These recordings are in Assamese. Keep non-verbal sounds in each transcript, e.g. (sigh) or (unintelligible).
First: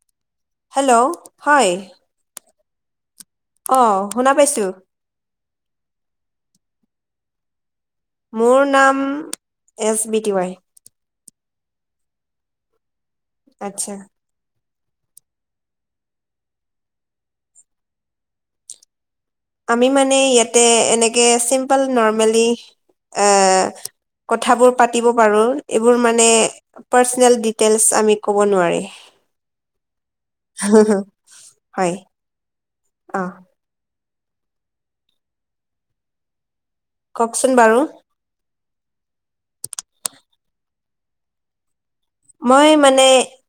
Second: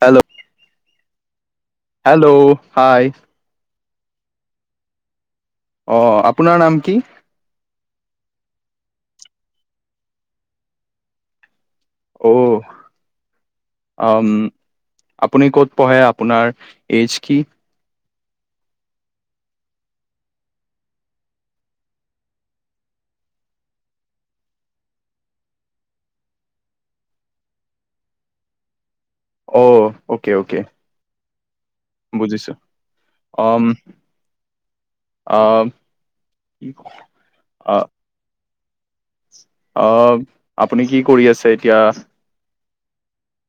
হেল্ল' হেল্ল' হয় হেল্ল' হ অ শুনা পাইছো অ আপোনাৰ নাম কি মোৰ নাম এছ বি টি ৱাই অ আচ্ছা উ আপুনি ক'ত পঢ়ে আপোনাৰ এইজ কি আমি মানে ইয়াতে এনেকে চিম্পল নৰৰ্মেলি এ কথাবোৰ পাতিব পাৰো এইবোৰ মানে পাৰ্চনেল ডিটেইলছ আমি ক'ব নোৱাৰি অ অ'কে অ'কে হয় বুজিছো অ অ কি ক (unintelligible) কওকচোন বাৰু অ আপুনি কি কৰি আছে এতিয়া মই মানে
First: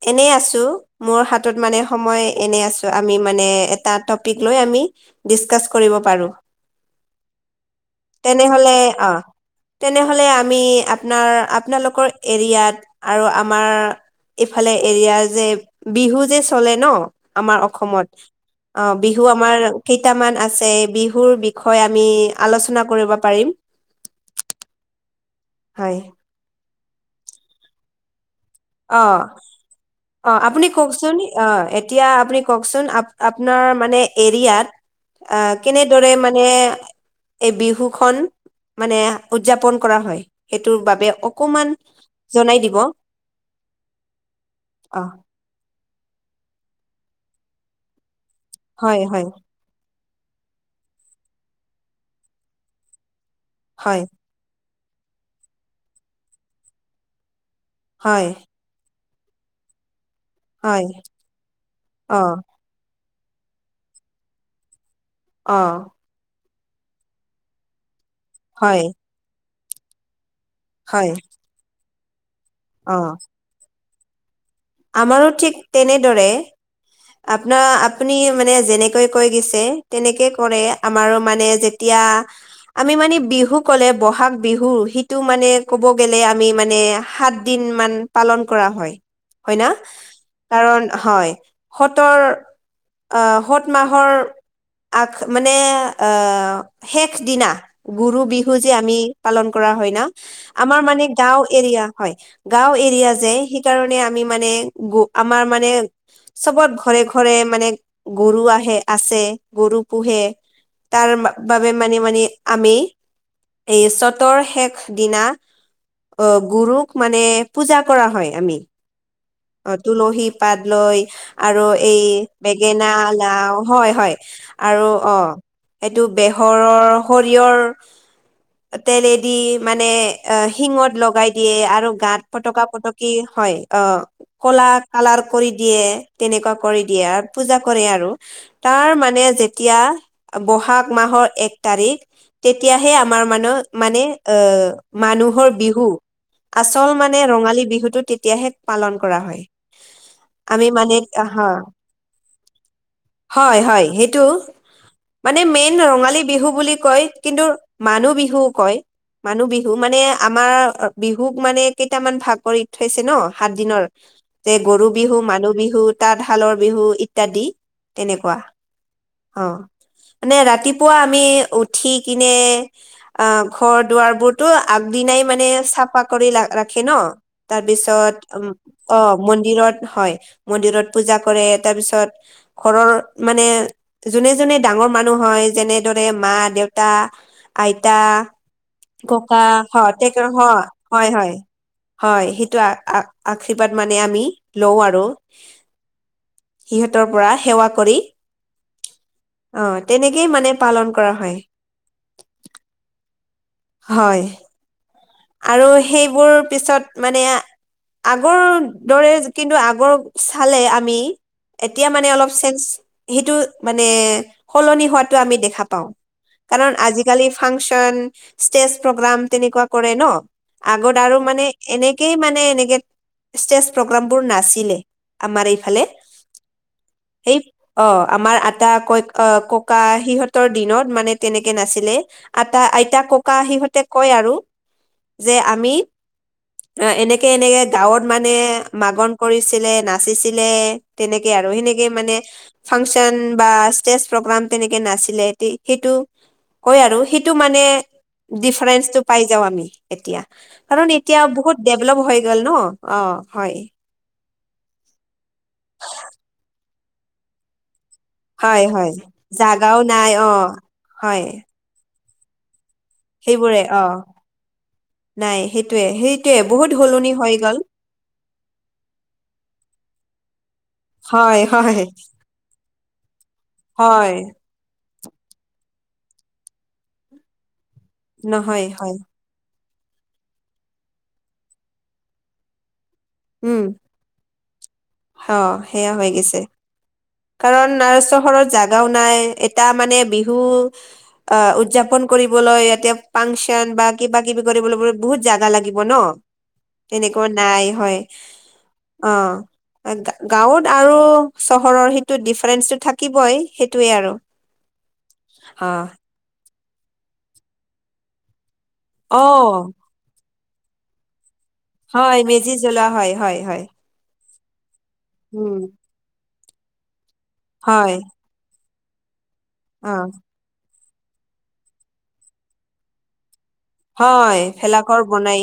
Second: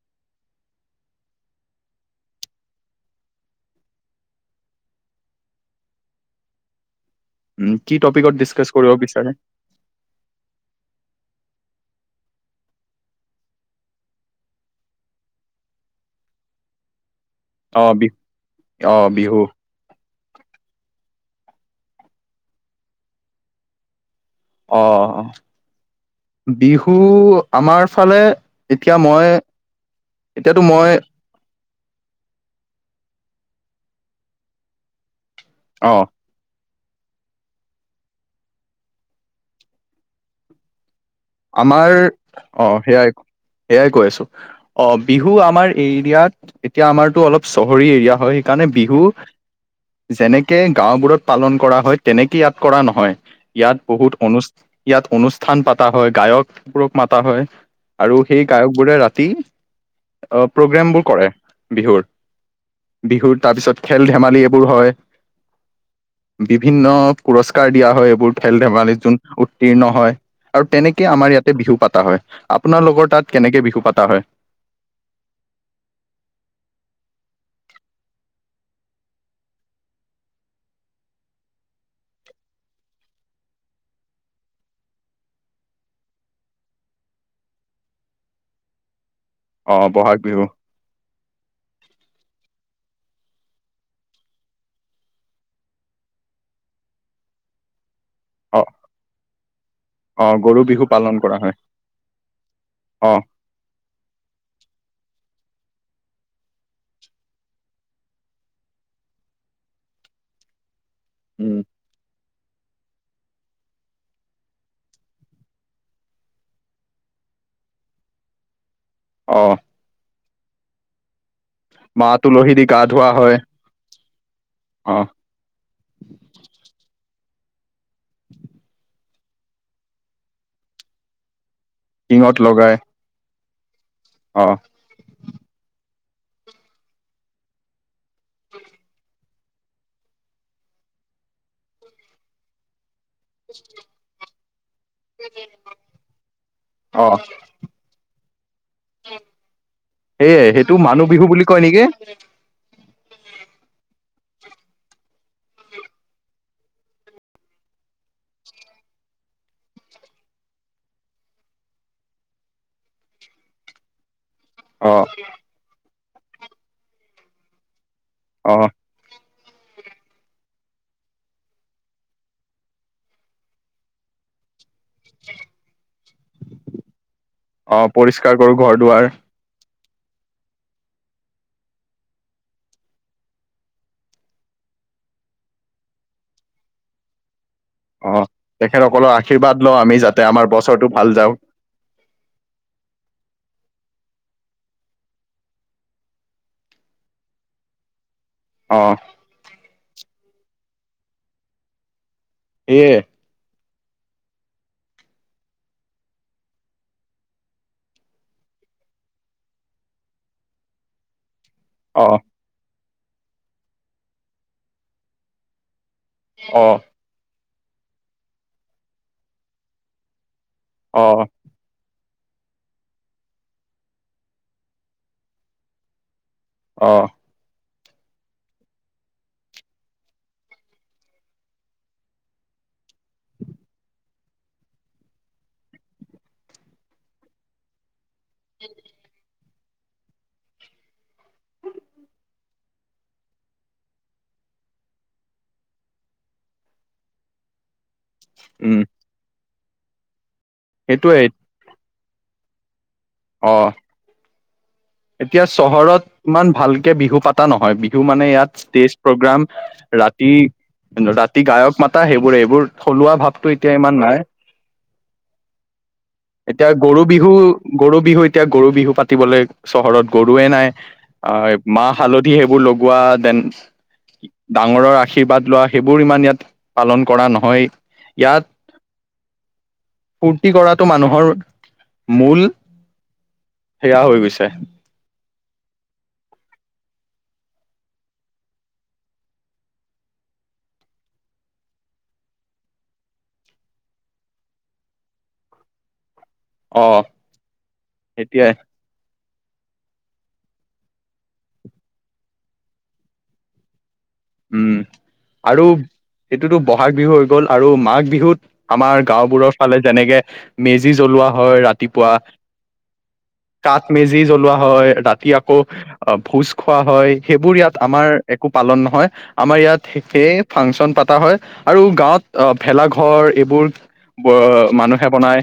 এনেই আছো মোৰ হাতত মানে সময় এনে আছো আমি মানে এটা টপিক লৈ আমি ডিচকাচ কৰিব পাৰো উ কি টপিকত তেনেহলে ডিচকাচ কৰিব অ বিচাৰে তেনেহলে আমি আপোনাৰ আপোনালোকৰ এৰিয়াত আৰু আ আমাৰ ইফালে এৰিয়াৰ যে বিহু যে চলে ন আমাৰ অ বি অসমত অ বিহু আমাৰ কেইটামান আছে বিহুৰ বিষয়ে আমি আলোচনা কৰিব পাৰিম অ অ হয়। বিহু আমাৰ ফালে এতিয়া অ মই অ আপুনি এতিয়াতো মই কওকচোন অ' এতিয়া আপুনি কওকচোন আ আপোনাৰ মানে এৰিয়াত অ কেনেদৰে মানে এই বিহু খন মানে উদযাপন কৰা হয় সেইটোৰ বাবে অকমান আমাৰ জনাই দিব অ' সেয়াই সেয়াই কৈ আছো অ' বিহু আমাৰ এৰিয়াত এতিয়া আমাৰতো অলপ চহৰী এৰিয়া হয়, সেইকাৰণে হয় বিহু হয় যেনেকে গাওঁবোৰত পালন কৰা হয় তেনেকে ইয়াত কৰা নহয়। ইয়াত হয় বহুত অনুষ্ঠান ইয়াত অনুষ্ঠান পাতা হয় গায়কবোৰক মাতা হয়, আৰু হয় সেই গায়কবোৰে ৰাতি হয় প্ৰগ্ৰেমবোৰ কৰে বিহুত। অ বিহুৰ তাৰ পিছত খেল ধেমালি এইবোৰ হয়। অ' বিভিন্ন পুৰস্কাৰ দিয়া হয় এইবোৰ খেল হয় ধেমালিত যোন উত্তীৰ্ণ হয় আৰু ততিয়া হয় আমাৰ ইয়াতে বিহু পাতা হয়। অ আপোনালোকৰ তাত কেনেকে বিহু পাতা হয়। আমাৰো ঠিক তেনেদৰে আপোনাৰ আপুনি মানে যেনেকৈ কৈ গৈছে তেনেকে কৰে আমাৰো মানে যে এতিয়া আমি মানে বিহু ক'লে বহাগ বিহু সিটো মানে ক'ব গ'লে আমি মানে সাত দিন মান পালন কৰা হয় হয় ন অ বহাগ বিহু কাৰণ হয় স'তৰ আহ স'ত মাহৰ আগ মানে আহ শেষ দিনা গুৰু বিহু বিহু অ যে আমি পালন কৰা হয় না অ গৰু আমাৰ বিহু মানে পালন কৰা গাঁও হয় এৰিয়া হয় গাঁও এৰিয়া অ যে সে সেইকাৰণে আমি মানে গ আমাৰ মানে চ'বৰ ঘৰে ঘৰে মানে গৰু আহে আছে গৰু পোহে। তাৰ উম বাবে মানে মানে আমি এই চ'তৰ শেষ দিনা অ গুৰুক মানে পূজা কৰা হয় আমি। অ' অ' তুলসী পাত লৈ আৰু এই মা তুলসী দি গা বেঙেনা ধোৱা হয় লাও হয়, হয়, আৰু অ'। এইটো বেহৰৰ শৰিয়ৰ তেলেদি মানে অ' শিঙত লগাই দিয়ে আৰু গাত শিঙত পতকা লগাই পটকি হয় অ'। অ ক'লা কালাৰ কৰি দিয়ে তেনেকুৱা কৰি দিয়ে আৰু পূজা কৰে আৰু। তাৰ মানে যেতিয়া বহাগ মাহৰ এক তাৰিখ তেতিয়াহে আমাৰ মান মানে আহ মানুহৰ বিহু আচল অ মানে ৰঙালী বিহুতটো তেতিয়াহে পালন কৰা হয় আমি মানে হা কি হয়, হয়, সেইটো মানে মেইন ৰঙালী বিহু বুলি কয় কিন্তু মানুহ বিহুও কয়। মানুহ বিহু মানে আমাৰ বিহুক মানে কেইটামান ভাগ কৰি থৈছে ন সাত দিনৰ যে গৰু অ বিহু মানুহ বিহু তাঁতশালৰ বিহু ইত্যাদি তেনেকুৱা। অ অ' মানে ৰাতিপুৱা আমি উঠি কিনে আ ঘৰ দুৱাৰবোৰ টো আগদিনাই মানে চাফা কৰি ৰাখে ন। অ তাৰপিছত পৰিষ্কাৰ উম, কৰো ঘৰ দুৱাৰ অ' ম দিনত হয়, মন্দিৰত পূজা কৰে, তাৰপিছত ঘৰৰ মানে। যোনে যোনে ডাঙৰ মানুহ হয়, যেনেদৰে মা দেউতা। আইতা অ তেখেতসকলৰ ককা আশীৰ্বাদ লওঁ আমি যাতে আমাৰ বছৰটো ভাল হয় (unintelligible) হয়। যাওক হয় সেইটো আ-আ-। আশীৰ্বাদ মানে আমি লও আৰু সিহঁতৰ পৰা সেৱা কৰি। অ। অ তেনেকেই মানে পালন কৰা হয়। এয় হয়। আৰু সেইবোৰ পিছত মানে আগৰ দৰে কিন্তু আগৰ চালে আমি এতিয়া অ মানে অলপ চেঞ্জ, সেইটো মানে সলনি হোৱাাতটো আমি দেখা পাওঁ। অ কাৰণ আজিকালি ফাংচন, ষ্টেজ প্ৰগ্ৰাম, তেনেকুৱা কৰে ন। আগত অ আৰু মানে এনেকেই মানে এনেকে ষ্টেজ প্ৰগ্ৰামবোৰ নাচে আমাৰ এইফালে। অ। (inaudible) অ আমাৰ আটা ক অ ককা সিহঁতৰ দিনত মানে তেনেকে নাছিলে। আতা আইতা ককা সিহঁতে কয় আৰু যে আমি এনেকে এনেকে গাঁওত মানে মাগন কৰিছিলে, ন নচিছিলে তেনেকে আৰু সেনেকে মানে ফাংচন বা ষ্টেজ প্ৰগ্ৰাম তেনেকে নাছিলে এ সেইটো আৰু সেইটো মানে উম ডিফাৰেন্ঞ্চটো পাই যাওঁ আমি এতিয়া, কাৰণ এতিয়া সেইটোৱে বহুত ডেভলপ হৈ গল ন অ। অ। হয় এতিয়া চহৰত ইমান ভালকে বিহু পাতা নহয়। বি বিহু মানে ইয়াত হয় হয় ষ্টেজ প্ৰগ্ৰাম জাগাও নাই অ ৰাতি হয় ৰাতি গায়ক মাতা সেইবোৰে এইবোৰ থলুৱা ভাৱটো সেইবোৰে এতিয়া অ ইমান নাই। নাই সেইটোৱে সেইটোৱে এতিয়া বহুত গৰু সলনি বিহু হৈ গ'ল গৰু বিহু এতিয়া গৰু বিহু পাতিবলৈ চহৰত গৰুৱে নাই। হয় আহ হয় মাহ হালধি দি সেইবোৰ লগোৱা দেন হয়। ডাঙৰৰ আশীৰ্বাদ লোৱা সেইবোৰ ইমান ইয়াত পালন কৰা নহয়। ইয়াত নহয় হয়। ফূৰ্তি কৰাটো মানুহৰ মূল উম। সেয়া হৈ গৈছে। অ সেয়া হৈ গৈছে। কাৰণ না চহৰত জাগাও নাই, এটা মানে বিহু অ উদযাপন কৰিবলৈ, ইয়াতে ফাংচন বা কিবা কিবি কৰিবলৈ বহুত জাগা লাগিব ন। অ তেনেকুৱা নাই হয় এতিয়াই অ। গাঁৱত আৰু চহৰৰ সেইটো ডিফাৰেন্ঞ্চটো থাকিবই সেইটোৱে আৰু। উম' আৰু অ সটোতো বহাগ বিহু হৈ গ'ল আৰু মাঘ বিহুত আমাৰ অ গাঁওবোৰৰ ফালে যেনেকে মেজি জ্বলোৱা হয়, ৰাতি হয় মেজি জলা হয়' হয' হয়'। মেজি জ্বলোৱা হয়, ৰাতি আকৌ উম ভোজ খোৱা হয়, সেইবোৰ ইয়াত হয় আমাৰ একো পালন নহয়, আমাৰ অ ইয়াত সেই ফাংচন পতা হয় আৰু গাঁৱত অ ভেলা ঘৰ এইবোৰ হয় ব ভেলাঘৰ মানুহে বনাই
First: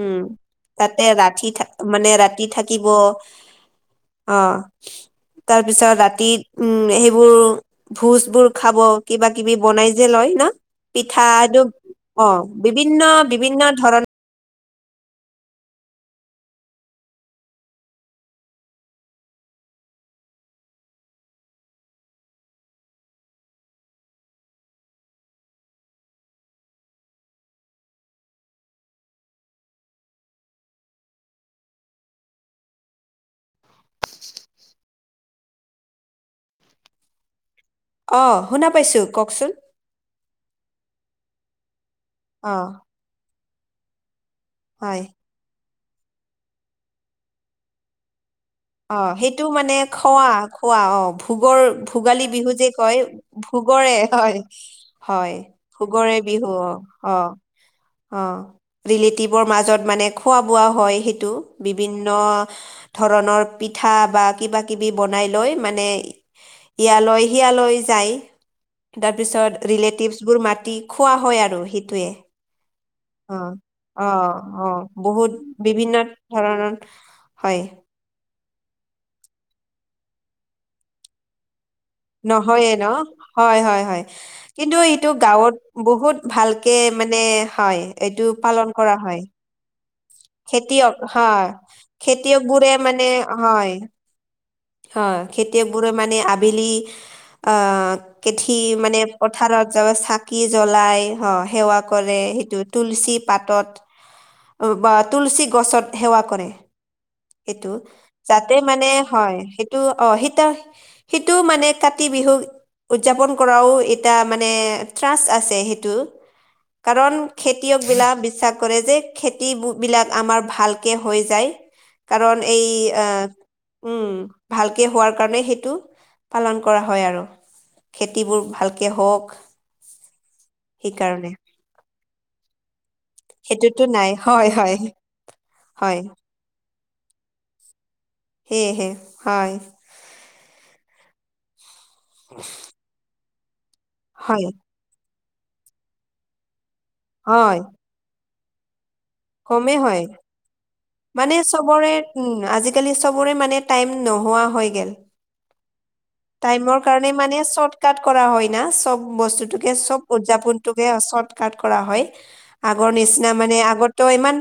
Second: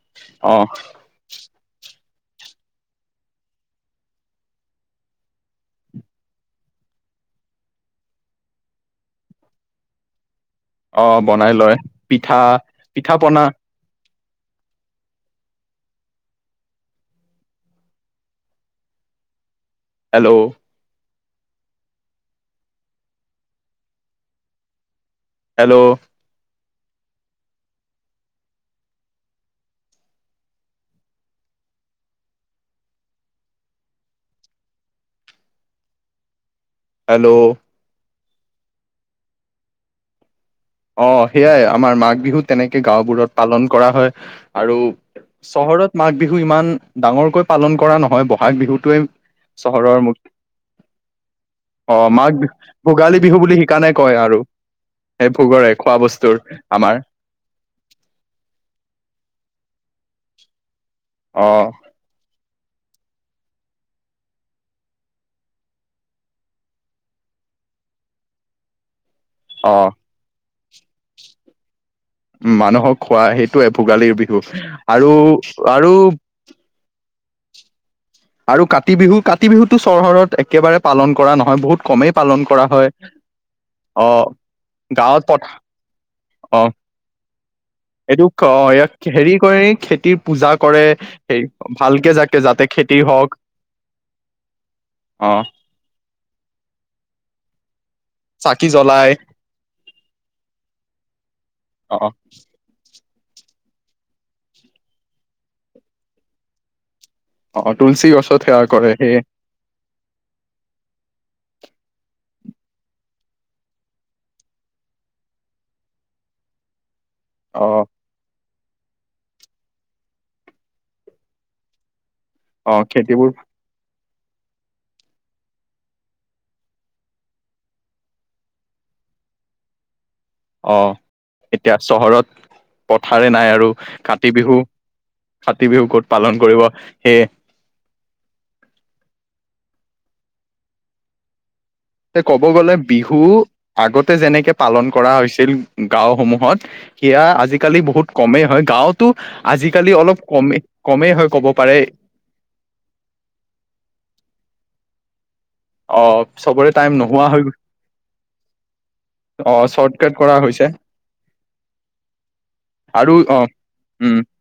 উম অ। তাতে ৰাতি থ মানে ৰাতি থাকিব অ। তাৰ পিছত ৰাতি উম সেইবোৰ ভোজবোৰ খাব কিবা কিবি বনাই যে লয় ন! অ পিঠা বনাই এইটো লয়। পিঠা অ' বিভিন্ন পিঠা পনা বিভিন্ন ধৰণৰ হেল্ল' হেল্ল' হেল্ল' অ', শুনা পাইছোঁ কওকচোন অ' সেইয়াই আমাৰ মাঘ বিহু অ তেনেকে গাওবোৰত পালন কৰা হয় আৰু হয় চহৰত মাঘ বিহু ইমান ডাঙৰকৈ পালন কৰা নহয় বহাগ বিহুত অ' সেইটো মানে খোৱা খোৱা, অ', ভোগৰ অ ভোগালী মাঘ বিহু যে কয়। ভোগালী বিহু বুলি সেইকাৰণে ভোগৰে কয় আৰু হয় সেই হয় খোৱা ভোগৰে বস্তুৰ বিহু অ', আমাৰ অ' অ' ৰিলেটিভৰ মাজত মানে খোৱা বোৱা হয় সেইটো অ বিভিন্ন ধৰণৰ পিঠা বা কিবা কিবি বনাই লৈ মানে ইয়ালৈ শিয়ালৈ যায়। তাৰ পিছত অ ৰিলেটিভছ বোৰ মাতি খোৱা হয় আৰু সেইটোৱে মানুহক খোৱা সেইটোয়ে ভোগালীৰ বিহু অ আৰু বহুত আৰু বিভিন্ন ধৰণৰ হয়। আৰু কাতি বিহু কাতি বিহুতটো চহৰত একেবাৰে পালন কৰা নহয় বহুত কমেই পালন কৰা নহয়ে ন, হয় হয়, হয়, হয়, অ কিন্তু এইটো গাঁৱত বহুত অ ভালকে মানে হয়। এইটো পালন কৰা ইয়াক হয় হেৰি কৰে খেতিৰ পূজা কৰে খেতিয়ক হে হয় ভালকে জাকে খেতিয়ক যাতে বোৰে খেতি মানে হওক হয় হয় অ খেতিয়ক বোৰে মানে আবেলি অ' কেঠি চাকি মানে জ্বলাই পথাৰত যাব চাকি জ্বলাই অ' সেৱা অ কৰে সেইটোত তুলসী পাতত বা তুলসী গছত সেৱা কৰে। অ সেইটো তুলসী গছত যাতে সেৱা মানে কৰে সেই হয় সেইটো অ' সেইটো সেইটোও মানে কাতি বিহু উদযাপন কৰাও এটা মানে ট্ৰাষ্ট আছে সেইটো কাৰণ অ খেতিয়ক বিলাক বিশ্বাস কৰে যে খেতি বিলাক আমাৰ ভালকে হৈ যায়। কাৰণ এই অ আহ খেতিবোৰ উম', ভালকে হোৱাৰ কাৰণে সেইটো পালন কৰা হয় আৰু খেতিবোৰ ভালকৈ হওক। আহ সেইকাৰণে এতিয়া চহৰত পথাৰে নাই আৰু সেইটোতো নাই কাতি হয় বিহু হয় কাতি বিহু হয় ক'ত পালন কৰিব সেয়ে হে, হে, হয় ক'ব গ'লে বিহু আগতে হয় যেনেকে পালন কৰা হৈছিল গাওসমূহত সেয়া, হয় আজিকালি বহুত কমেই হয় গাঁৱত তটো কমেই আজিকালি হয় অলপ কম কমেই হয় মানে ক'ব পাৰে চবৰে আজিকালি চবৰে মানে টাইম নোহোৱা হৈ গ'ল অ', চবৰে টাইমৰ টাইম কাৰণে নোহোৱা মানে হৈ চৰ্ট কট কৰা হয় না চব অ বস্তুতোকে চৰ্ট চব কাট কৰা উদযাপন হৈছে চৰ্ট কট কৰা হয় আগৰ আৰু নিচিনা অ মানে আগতো উম ইমান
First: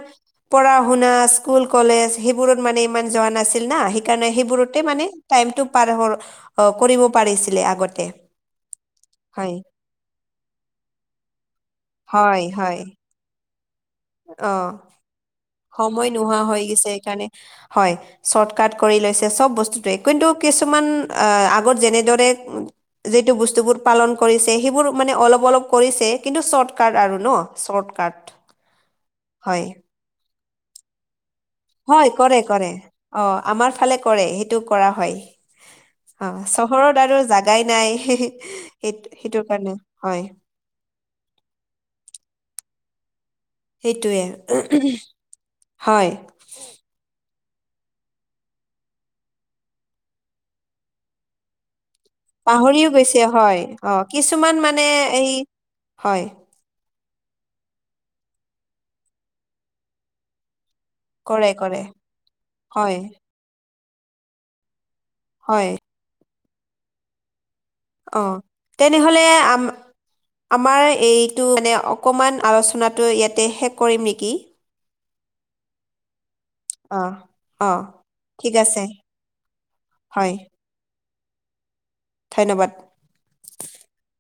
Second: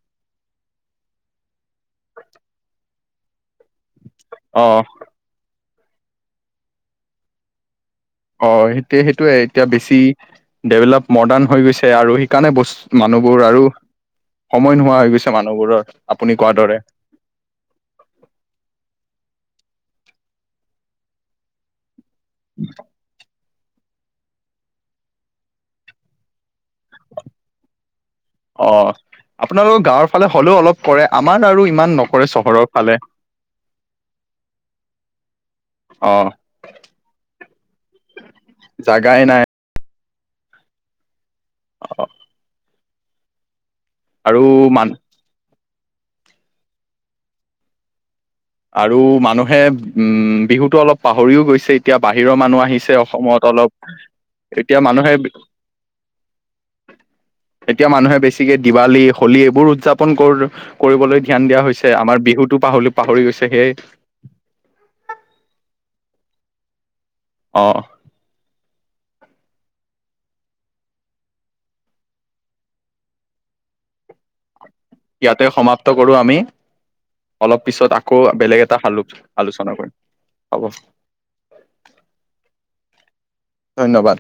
পঢ়া শুনা স্কুল কলেজ সেইবোৰত মানে, ইমান যোৱা নাছিল না সেইকাৰণে অ সেইবোৰতে মানে টাইমটো পাৰ হ কৰিব পাৰিছিলে আগতে অ ', সেইটো সেইটোয়ে হয় এতিয়া বেছি ডেভলপ মডাৰ্ণ হৈ গৈছে আৰু হয় সেইকাৰণে হয় মানুহবোৰ আৰু সময় অ নোহোৱা হৈ গৈছে মানুহবোৰ সময় নোহোৱা হৈ গৈছে সেইকাৰণে হয় চৰ্ট কট কৰি লৈছে চব বস্তুটোৱে, কিন্তু কিছুমান আগত যেনেদ য বস্তু পালন কৰিছে সেইবোৰ মানে, অলপ অলপ কৰিছে কিন্তু চৰ্টকাট আৰু ন চৰ্টকাট অ', পোনালোকৰ গাঁৱৰ ফালে হ'লেও অলপ কৰে, আমাৰ আৰু ইমান হয়, নকৰে কৰে, চহৰৰ কৰে, ফালে অ ', আমাৰ ফালে কৰে সেইটো কৰা হয় অ', চহৰত আৰু জাগাই নাই সেই জাগাই নাই সেইটো কাৰণে হয় অহ। মান সেইটোৱে, হয়। আৰু মানুহে উম, বিহুতো অলপ পাহৰিও গৈছে। এতিয়া বাহিৰৰ মানুহ পাহৰিও আহিছে গৈছে অসমত হয় অলপ, অ কিছুমান এতিয়া মানে মানুহে এই হয় এতিয়া মানুহে বেছিকে দিৱালী, হোলী এইবোৰ উদযাপন কৰে। কৰিবলৈ ধ্যান কৰে দিয়া কৰে হৈছে, আমাৰ বিহুতো হয় পাহলি-পাহৰি গৈছে সেইয়া। হয়। অহ। অহ, তেনেহ'লে আম আমাৰ এইটো মানে অকণমান আলোচনাটো ইয়াতে শেষ কৰিম নেকি। ইয়াতে সমাপ্ত কৰোঁ আমি। অহ অ অলপপিছত আকৌ ঠিক বেলেগ এটা আছে আলো-আলোচনা কৰি হয় হ'ব। (unintelligible) ধন্যবাদ। ধন্যবাদ।